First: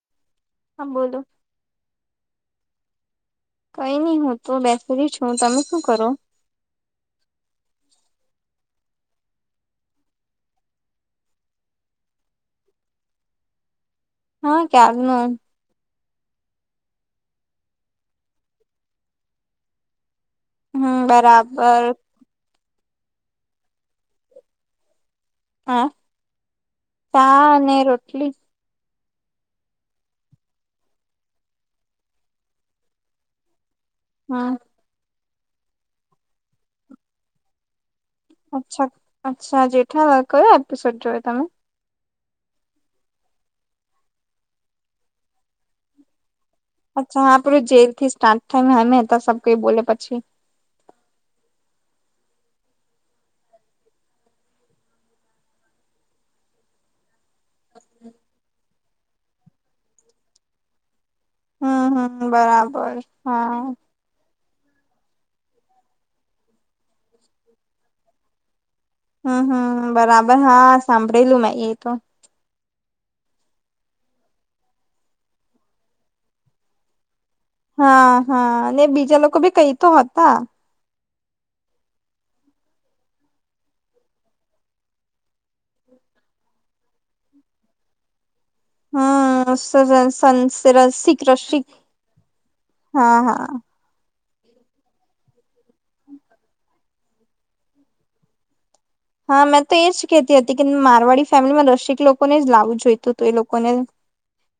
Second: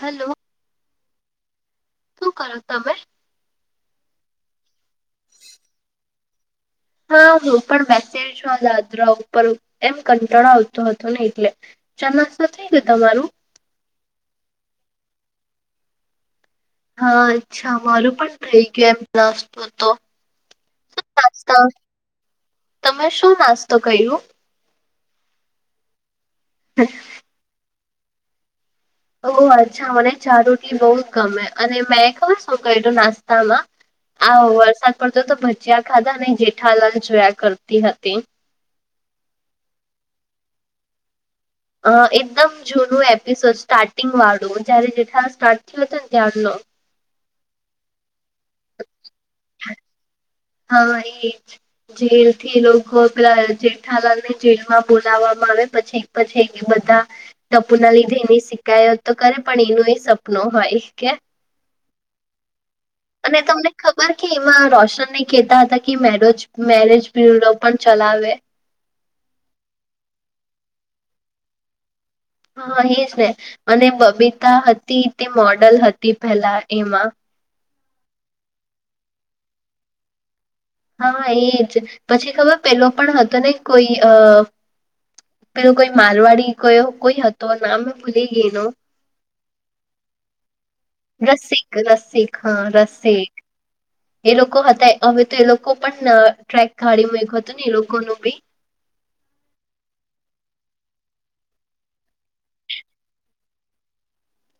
Hello હા બોલો શું કરો તમે? કઈ નઈ હું તોું બેસી છું તમે શું કરો હા, હું પણ બેસી છું દાદરા ઉપર એમ કંટાળો આવતો હતો ને એટલે, ચાનાસ નથી ને તમારું હા, કયાર નું એમ હા, અચ્છા અમારું પણ થઇ ગયું એમ નાસતો તો હમ્મ નાસ્તા બરાબર તમે શું નાસ્તો કયરુ હ [unintelligible] ચા ને રોટલી ઓ અચ્છા મને ચા રોટલી બહુ જ ગમે અને મેં ખબર શું કું નાસ્તામાં આ હમ વરસાદ પડતો તો ભજીયા ખાધા અને જેઠાલાલ જોયા કરતી હતી, અચ્છા અચ્છા જેઠાલાલ કયો એપિસોડ જોયો તમે અ એકદમ જૂનું એપિસોડ સ્ટાર્ટિંગ વાળું જયારે જેઠા સ્ટાર્ટ થયયો હત ને ત્યારનો અચ્છા હા આપેડું જેલ થી સ્ટાર્ટ થાય હમે સબ કોઈ બોલે પછી હા એ જેલ થી લોકો પેલા જેઠા લાગ ને જેલમાં બોલાવામાં આવે પછી [unintelligible] બધા ટપુ ના લીધે એની શિકાયત તો કરે પણ એનું એ સપનું હોય કે હમ્મ હમ્મ બરાબર હા મારે કે એમાં રોશન ને કહેતા હતા કે મેરેજ મેરેજ બ્યુરો પણ ચલાવે, હમ્મ હમ્મ બરાબર હા સાંભળેલું મે એ તો હા, એજ ને અને બબીતા હતી તે મોડલ હતી પેલા એમાં હા હા અને બીજા લોકો ભી કઈ તો હતા હા, એજ પછી ખબર પેલો પણ હતો ને કોઈ અ પેલું કોઈ માલવાડી ગયો કોઈ હતો નામ અ ભૂલી ગઈ એનું હમ્મ [unintelligible] રસિક રસિક રસિક હા રસિક હા હા એ લોકો હતા હવે તો એ લોકો પણ ટ્રેક ગાડીમાં એક હતું ને એ લોકો ન બી હા મેં તો એજ કહેતી હતી કે મારવાડી ફેમિલીમાં રસિક લોકોને જ લાવું જોયતું હતું એ લોકોને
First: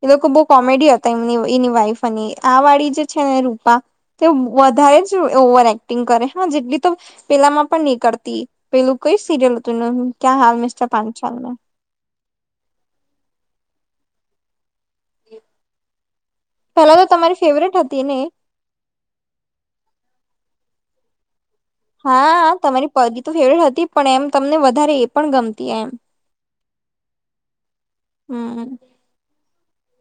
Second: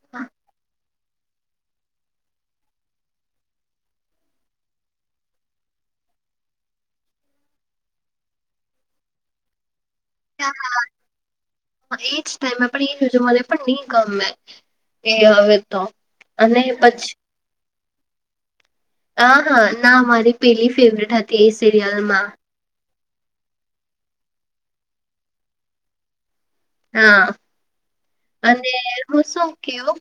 એ લોકો બહુ કોમેડી હતા એમની એની વાઈફ અને આ વાળી જે છે ને રૂપા તે વધારે જ ઓવર એક્ટિંગ કરે હા જેટલી તો પેલામાં પણ નહી કરતી પેલું કઈ સીરયલ હતું ક્યા હાલ મિસ્ટર પાંચાલ હ એજ ટાઈમમાં પણ એજ મને પણ ની ગમે એ આવે તો અને પેલા તો પછી તમારી ફેવરેટ હતી ને હ હા ના મારી પેલી ફેવરેટ હતી. તે સીરિયલ હા તમારી પદી તો ફેવરેટ હતી પણ એમ તમને વધારે એ પણ ગમતી એમ હા હમ અને હું શું કેવું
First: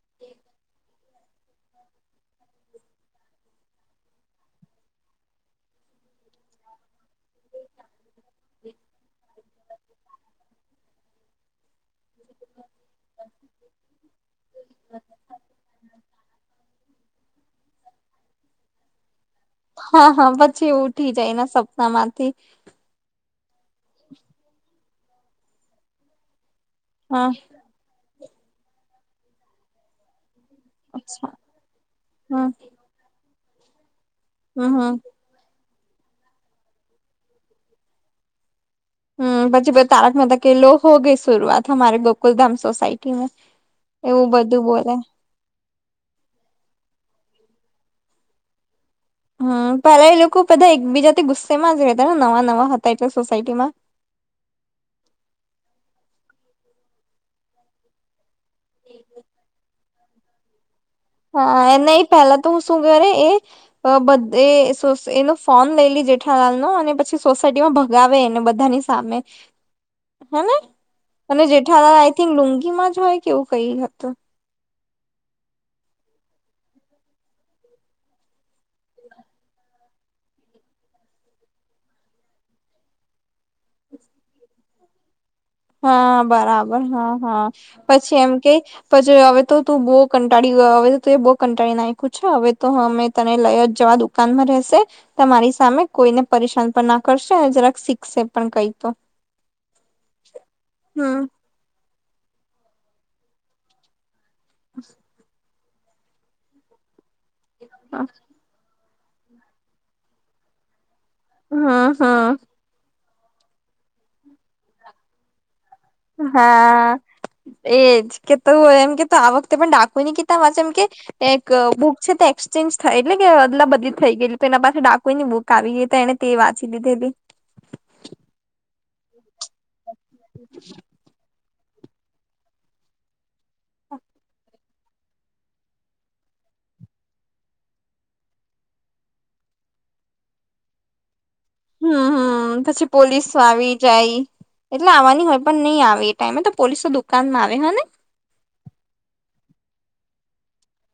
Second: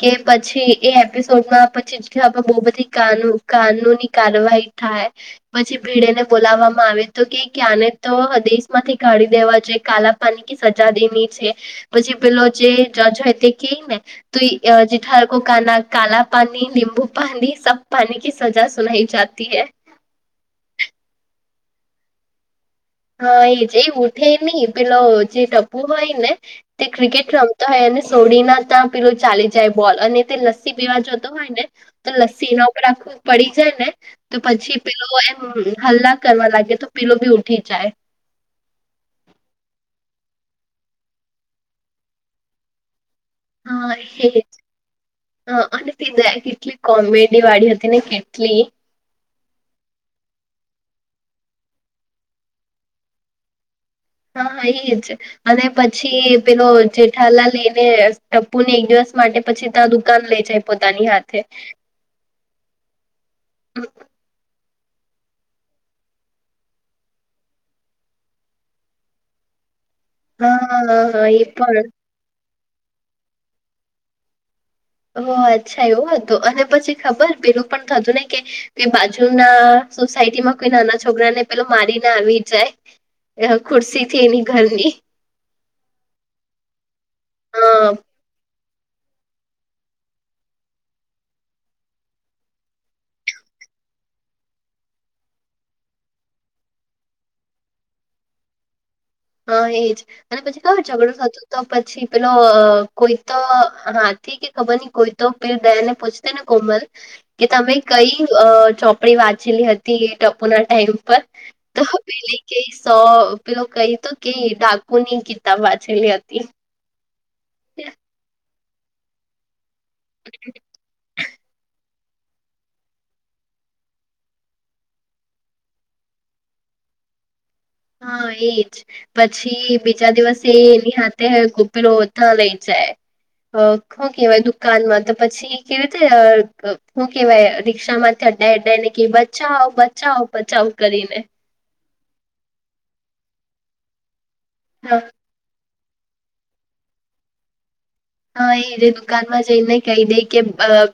કે પછી એ એપિસોડમાં પછી બો બધી કાન કાનૂની કારવાહી થાય પછી ભીડેને બોલાવવામાં આવે તો કે આને તો દેશ માંથી કાઢી દેવા જોઈએ કાલા પાણી કે સજા દેની છે પછી પલો જે જજ હો તે કે અ જેઠા કો ક કાલા પાની નીબૂ પણીની સબ પાણી કી સજા સુનાઈ જાતી હૈ હા હા પછી એ ઉઠી જાય એના સપના માંથી હા એ જે એ ઉઠે ની પેલો જે ટપુ હોય ને તે ક્રિકેટ હા રમ તો હોય અને સોડી ના તા પેલું ચાલી જાય બોલ અને તે લ સ્સી પીવા જતો અચ્છા હોય ને તો હમ લસ્સી એના ઉપર આખી પડી જાય ને તો હમ પછી હમ પીલો એ હલ્લા કરવા લાગે તો પીલો ભી ઊઠી જાય હમ પછી તારક મતાકે લો હોગઈ શરૂઆત અમારી ગોકુલધામ સોસાયટી હા એવું એજ બધું બોલે અને [unintelligible] કેટલી કોમેડી વાળી હતી ને કેટલી હમ પેલા એ લોકો બધા એકબીજાથી ગુસ્સેમાં જ રહેતા ને નવા નવા હતા એટલે સોસાયટી માં હાા એ જ અને પછી પેલો જેઠાલાલ એને ટપ્પુ ને એક દિવસ માટે પછી ત દુકાન લઈ જાય. પોતાની હા હા એના પેલા તો હું શું કરે એ બધ એનું ફોર્મ લઈ લે જેઠાલાલ નો અને પછી સોસાયટીમાં ભગાવે એને બધાની સામે હે હા ને હા હા, એ અને પણ જેઠાલાલ આઈ થિંક લુંગી માં જ હોય કે એવું કઈ હતું ઓ અચ્છા એવું હતું અને પછી ખબર પેલું પણ થતું ને કે કે બાજુ ના સોસાયટી માં કોઈ નાના છોકરા ને પેલો મારીને આવી જાય ને ખુરશી થી એની ઘરની હા બરાબર હા હા પછી એમ કેય પછી હવે તો તું બો કંટાળી ગયો હવે તો એ બો કંટાળી નાખ્યું છે હવે તો અમે તને લઈ જવા દે દુકાનમાં રહેશે તમારી સામે કોઈને પરેશાન પણ ના કરશે અને જરાક શીખશે પણ કઈ તો હા એજ અને પછી ખબર ઝઘડું હમ થતું તો પછી પેલો કોઈ તો હા કે ખબર નહી કોઈ તો પીર દયાને પૂછતે ને કોમલ કે તમે કઈ અ ચોપડી વાંચેલી હતી એ ટપુ ના ટાઈમ પર તો હમ પેલી હમ કેય તો પેલો કઈ તો કે ડાકુ ની કિતાબ વાંચેલી હતી. હા એજ કે તું હોય એમ કે આ વખતે પણ ડાકુું ની કિતાબ વાંચેલી એમ કે એક બુક છે તે એક્સચેન્જ થાય એટલે કે અદલા બધલી થઈ ગઈ એટલે તો એના પાસે ડાકુ ની બુક આવી ગેય તો એને તે વાંચી લીધેલી. હા એજ પછી બીજા દિવસે એની હાથે પેલો ન લઈ જાય. અ ખું કવાય દુકાનમાં તો પછી કેવી રીતે ખો કહેવાય રિક્ષામાં ડા એડાને ક બચાવ બચાવ બચાવ કરીને હમ હમ પછી પોલીસ આવી જાય એટલે હા આવવાની હોય પણ ની આવે એ ટાઈમે તો પોલીસ તો દુકાન માં આવે હે ને હા એ દુકાનમાં જઈને કહી દે કે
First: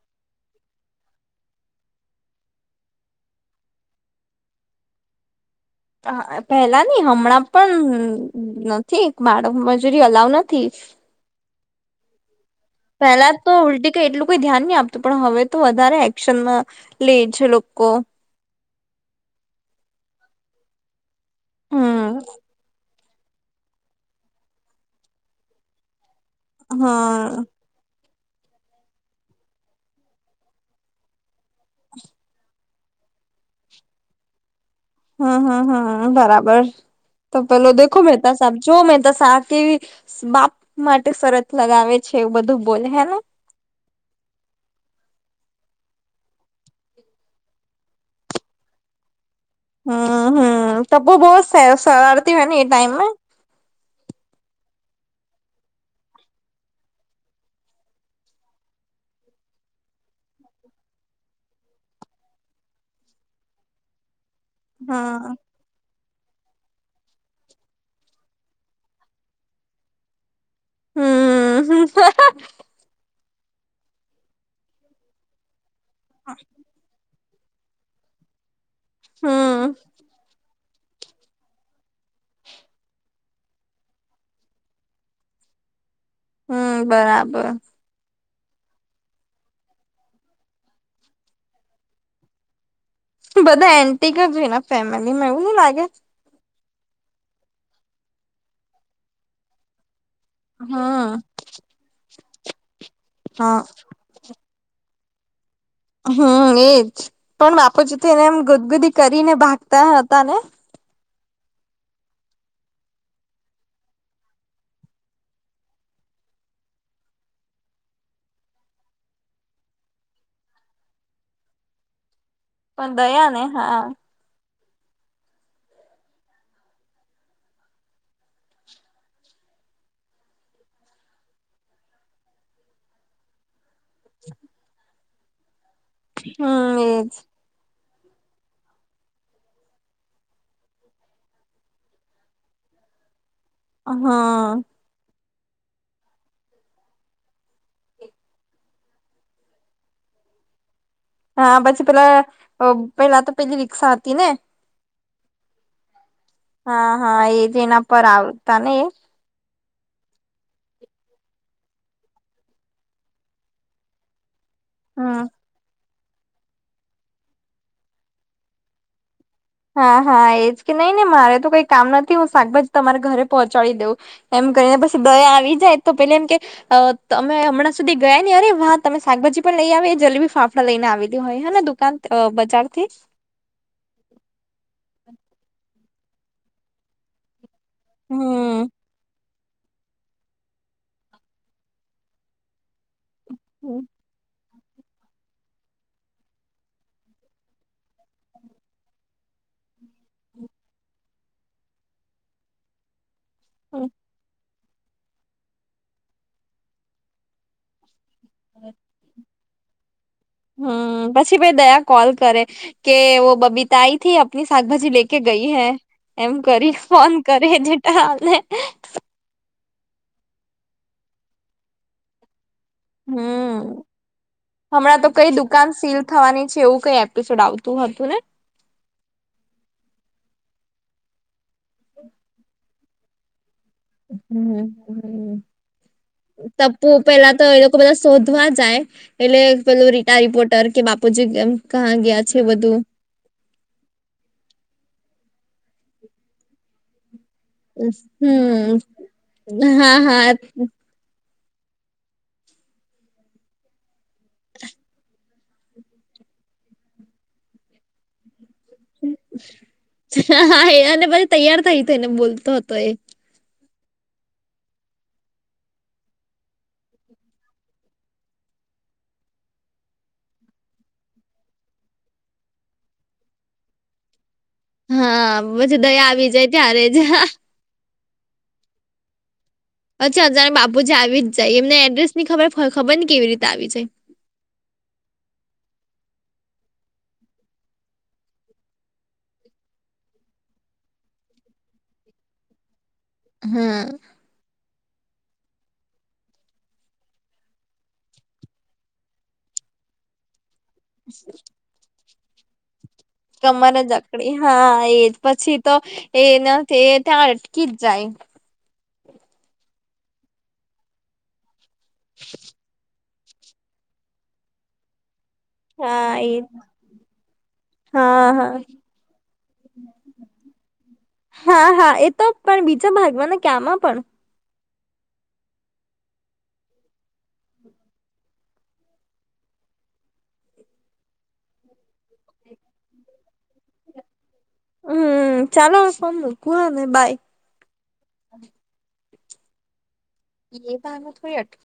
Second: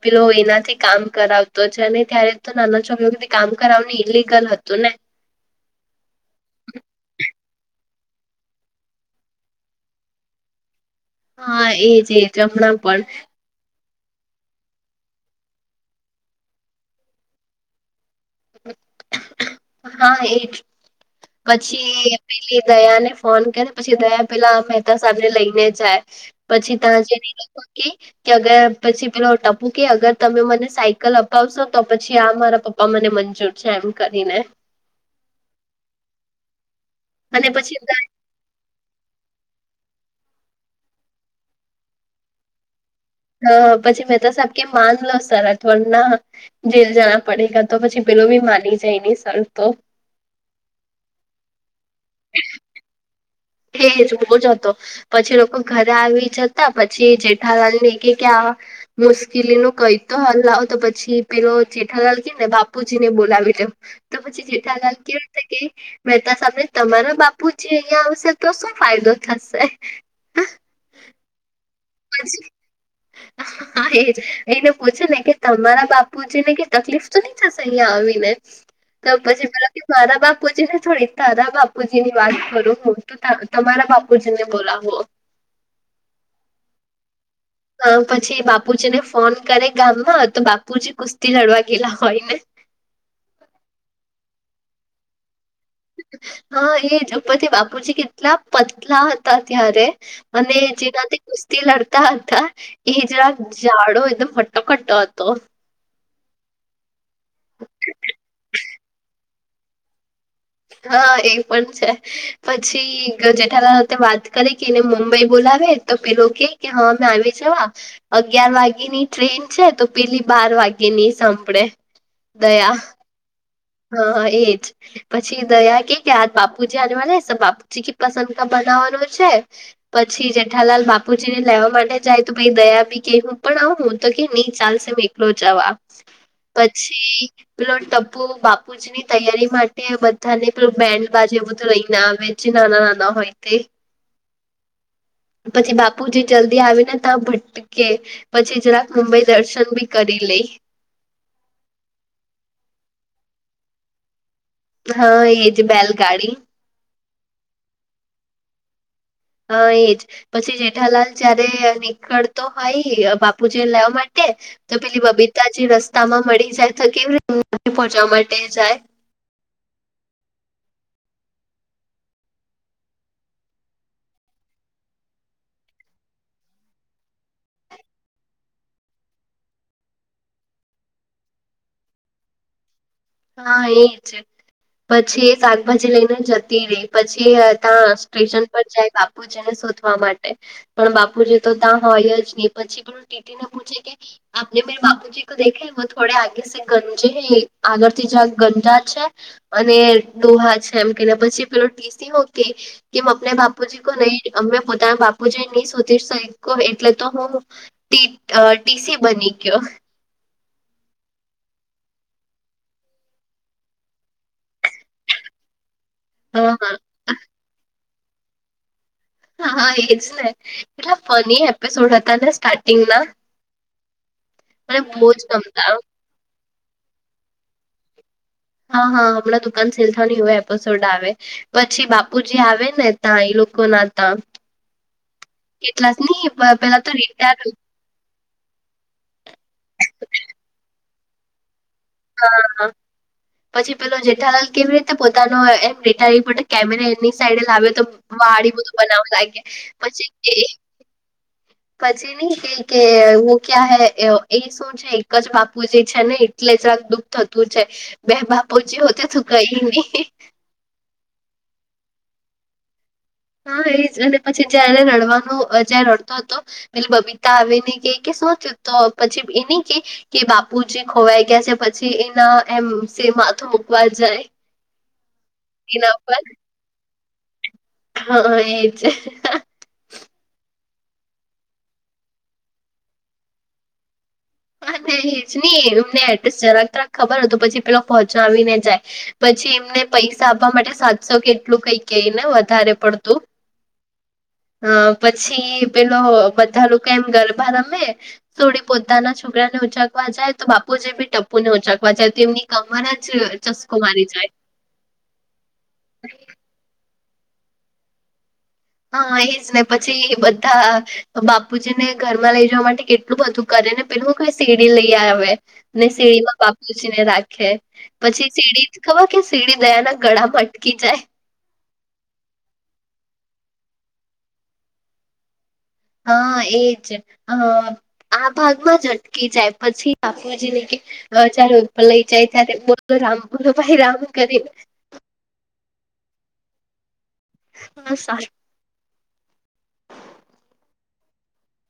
પેલો એનાથી કામ કરાવ તો છે ને ત્યારે તો નાના છોભને કામ કરાવને ઈલિગલ હતું ને પેલા ની હમણાં પણ નથી બાળક મજૂરી અલાઉ નથી. હા એજ એજ હમણાં પણ. પહેલા તો ઉલટી કઈ એટલું કોઈ ધ્યાન નહી આપતું પણ હવે તો વધારે એક્શન લે છે લોકો હા એ હમ પછી પેલી દયા ને ફોન કરને પછી તયા પેલા મહેતા સા લઈને જાય પછી ત્યાં હા જે કે અગર પછી પેલા ટપો કે અગર તમે મને સાયકલ આવશો તો પછી આ મારા પપ્પા મને મંજૂર છે એમ કરીને હમ હમ હમ બરાબર તો અને પેલો પછી દેખો મહેતા સાબ જો મહેતા શ કેવી બાપ માટે શરત લગાવે છે એવું બધું બોલે હેને હ પછી મેં તો સાહેબ કે માન લો સરાર થોડ ના જેલ જણા પડે ગ તો પછી પેલો બી માની જાય નહી સર તો હમ હમ ત બહ સરળતી હોય ને એ ટાઈમ એેજ બહ [inaudible] જ હતો પછી લોકો ઘરે આવી જતા પછી જેઠાલાલ ને કે ક્યા મુશ્કેલી ન કઈ તો હલ આવાવો તો પછી પેલો જેઠા લલકી ને બાપુજી ને બોલાવી દે તો પછી જેઠા લ કેવું હા છે કે મહેતા સાને તમારા બાપુ જે અહિયાં આવશે તો શું ફાયદો થશે હમ [inaudible] હા એજ એને પૂછે ને કે તમારા બાપુ છે ને કે તકલીફ તો નહી થશે અહિયાં આવીને તોપછી મતલબ હમ કે માતા બાપુ છે ને થોડી તારદા બાપ જી ની વાત કરો હું તો તમારા બાપુજી ને બોલાવો હમ બરાબર પછી બાપુજી ને ફોન કરે ગામમાં તો બાપુજી કુસ્તી લડવા ગેલા હોય ને બધા એન્ટીગા જોઈ ફેમિલીમાં એવું ન લાગે હા એ દુપતિ બાપુજી કેટલા પતલા હતા ત્યારે અને જેના હમ તે કુસ્તી લડતા હતા એ જરા હા ઝાડો એકદમ હટ્ટ ખટતો હતો તોફ હમ એજ પણ બાપુ જ એને એમ ગુદગુદી કરીને ભાગતા હતા ને હા એ પણ છે પછી જેઠાલાલ હાથે વાત કરી કે એને મુંબઈ બોલાવે તો પેલો કે કે હા મેમે આવી છે જવા અગિયાર વાગે ની ટ્રેન છે તો પેલી બાર વાગે ની સાંભળે પણ દયા ને હા હ એજ પછી દયા કે કે આ બાપુજી આનેવા બાપુજી ક પસંદ બનાવવાનું છે પછી જેઠાલાલ બાપુજી ને લેવા માટે જાય તો ભ દયા બી કે હું પણ આવ હું તો કે નહી ચાલશે મે એકલો જવા હમ એજ પછી પેલો ટપુ બાપુજી [inaudible] ની તૈયારી માટે બધાને બેન્ડ બાજુ એ બધું રહીને આવે છે નાના નાના હોય તે હા પછી બાપુ જે જલ્દી આવે ને ત્યાં ભટ કે પછી જરાક મુંબઈ દર્શન બી કરી લઈ હા પછી પેલા અ પેલા તો પેલી રિક્ષા હતી ને. હા ઇજ બેલગાડી. હા હા એજ એના પર આવતા ને એ. હ એજ. પછી જેઠાલાલ જયારે નીકળતો હોય બાપુજીને લેવા માટે તો પેલી હમ બબીતાજી રસ્તા માં મળી જાય તો કેવી રીતે પહોંચવા માટે જાય. હા હા એજ કે નઈ નઈ ને મારે તો કઈ કામ નથી હું શાકભાજી તમારે ઘરે પહોંચાડી દઉં એમ કરીને પછી દયા આવી જાય તો પેલે એમ કે અ તમે હમણાં સુધી ગયા ને અરે વા તમે શાકભાજી પણ લઈ આવી જલેબી ફાફડા લઈને આવેલી હોય હને દુકાન અ બજારથી હા એજ પછી એ શાકભાજી લઈને જતી રહી પછી. ત સ્ટેશન પર હમ જાય બાપ. બાપુજીને શોધવા માટે પણ બાપુજી તો તા હોય જ નહી પછી. પેલું ટીટી ને પૂછે કે હમ ન‌ઇ. આપને મેરે બાપુજી કો દેખે વો થોડે આગે સે ગંજે હે આગળ. તે જાલ ગંંદા છે અને ડોહા છે એમ કે પછી પેલો ટીસી હો કે. કેમ અને બાપુજી કો નહી અમે પોતાના બાપુજી નહી શોધી શૈકો એટલે તો હું. ટી અ ટીસી બની ગયો. હમ્મ પછી મેં દયા કોલ કરે. કે વો બબીતા આઈ થી આપની શાકભાજી લે કે ગઈ હૈ. એમ હા કરી હા ફોન કરે જેઠાલાલ ને. હા હા એજ ને એટલા ફની એપિસોડ હતા ને સ્ટાર્ટ. હમ્મ મને હમણાં બહુ તો જ કઈ દુકાન ગમતા સીલ. થવાની છે એવું કઈ એપિસોડ આવતું હતું ને. હા હા હમણાં તો દુકાન સેલ થવાની એ એપિસોડ આવે પછી બાપુજી આવે ને. તા એ લોકો ના. ત્યાં હમ્મ હમ્મ કેટલા નહી પ- પેલા તપ્પુ તો પેલા તો એ. રિટાયર બધા શોધવા જાય એટલે પેલું રિટા રિપોર્ટર કે બાપુજી કેમ કહા ગયા છે બધું. પછી પેલો જેઠાલાલ કેવી રીતે પોતાનો એમ રીટા રિપોર્ટર કેમેરા એની સાઈડે લાવ્યો તો વાળ હમ બધું બનાવવા લાગે હા પછી હા એ. પછી નહી કઈ કે હુ ક્યાં હૈ અ એ સુન. એક જ બાપુજી છે ને એટલે જ દુઃખ થતું છે. બે બાપુજી હોતે તો કઈ નહી. હા હ એ અને પછી તૈયાર થઈ થઈ ને બોલતો હતો એ. હા એજ અને પછી જ્યાંરે રડવાનો જ્યાં રડતો હતો. પેલી બબીતા આવે ને કે કે શું થયું તો પછી એનિ કે. કે બાપુજી ખોવાઈ ગયા છે પછી એના એમ સે માથું મુકવા જાય. હા પછી એના દયા પર આવી જાય ત્યારે જ. હા એજ. પછી અજા બાપુજી આવી જ જાય એમને એડ્રેસ ની ખબર ખબર ને કેવી રીતે આવી જાય. અને એજ નહી એમને એડ્રેસ જરાક તરાક ખબર હો તો પછી પેલો પહોંચાવી ને જાય. પછી એમને પૈસા આપવા માટે સાતસો કેટલું કઈ કયને વધારે પડતું. હમ્મ. અ પછી પેલો બધા લોકો એમ ગરબા રમે. સોડી પોતાના છોકરાને ઉચાકવા જાય તો બાપુ જે ભી ટપુ ને ઉચાકવા જાય તો એમની મને જ. ચસ્કો કમર જ મારી જાય અકડી. હા એજ પછી તો એના ત્યાં અટકી જ જાય. હા એજ ને પછી બધા બાપુજીને ઘરમાં લઈ જવા માટે કેટ એટલું બધું કરે ને પેલું સીડી લઈ આવે અને હા સીડી એ માં બાપુજી ને રાખે પછી હા હા સીડી ખબર કે સીડી દયા ના ગળામાં અટકી જાય હા હા એ તો પણ બીજામાં ભાગમાંને ક્યાંમાં પણ હા એજ અ આ ભાગમાં જ અટકી જાય પછી બાપુજીને કે અ ચારો ઉપર લઈ જાય ત્યારે બોલો રામ બોલો ભાઈ રામ કરીને. હમ ચાલો હવે ફોન મુકું હવે બાય. હા [inaudible] એ ભગ થયટ [inaudible]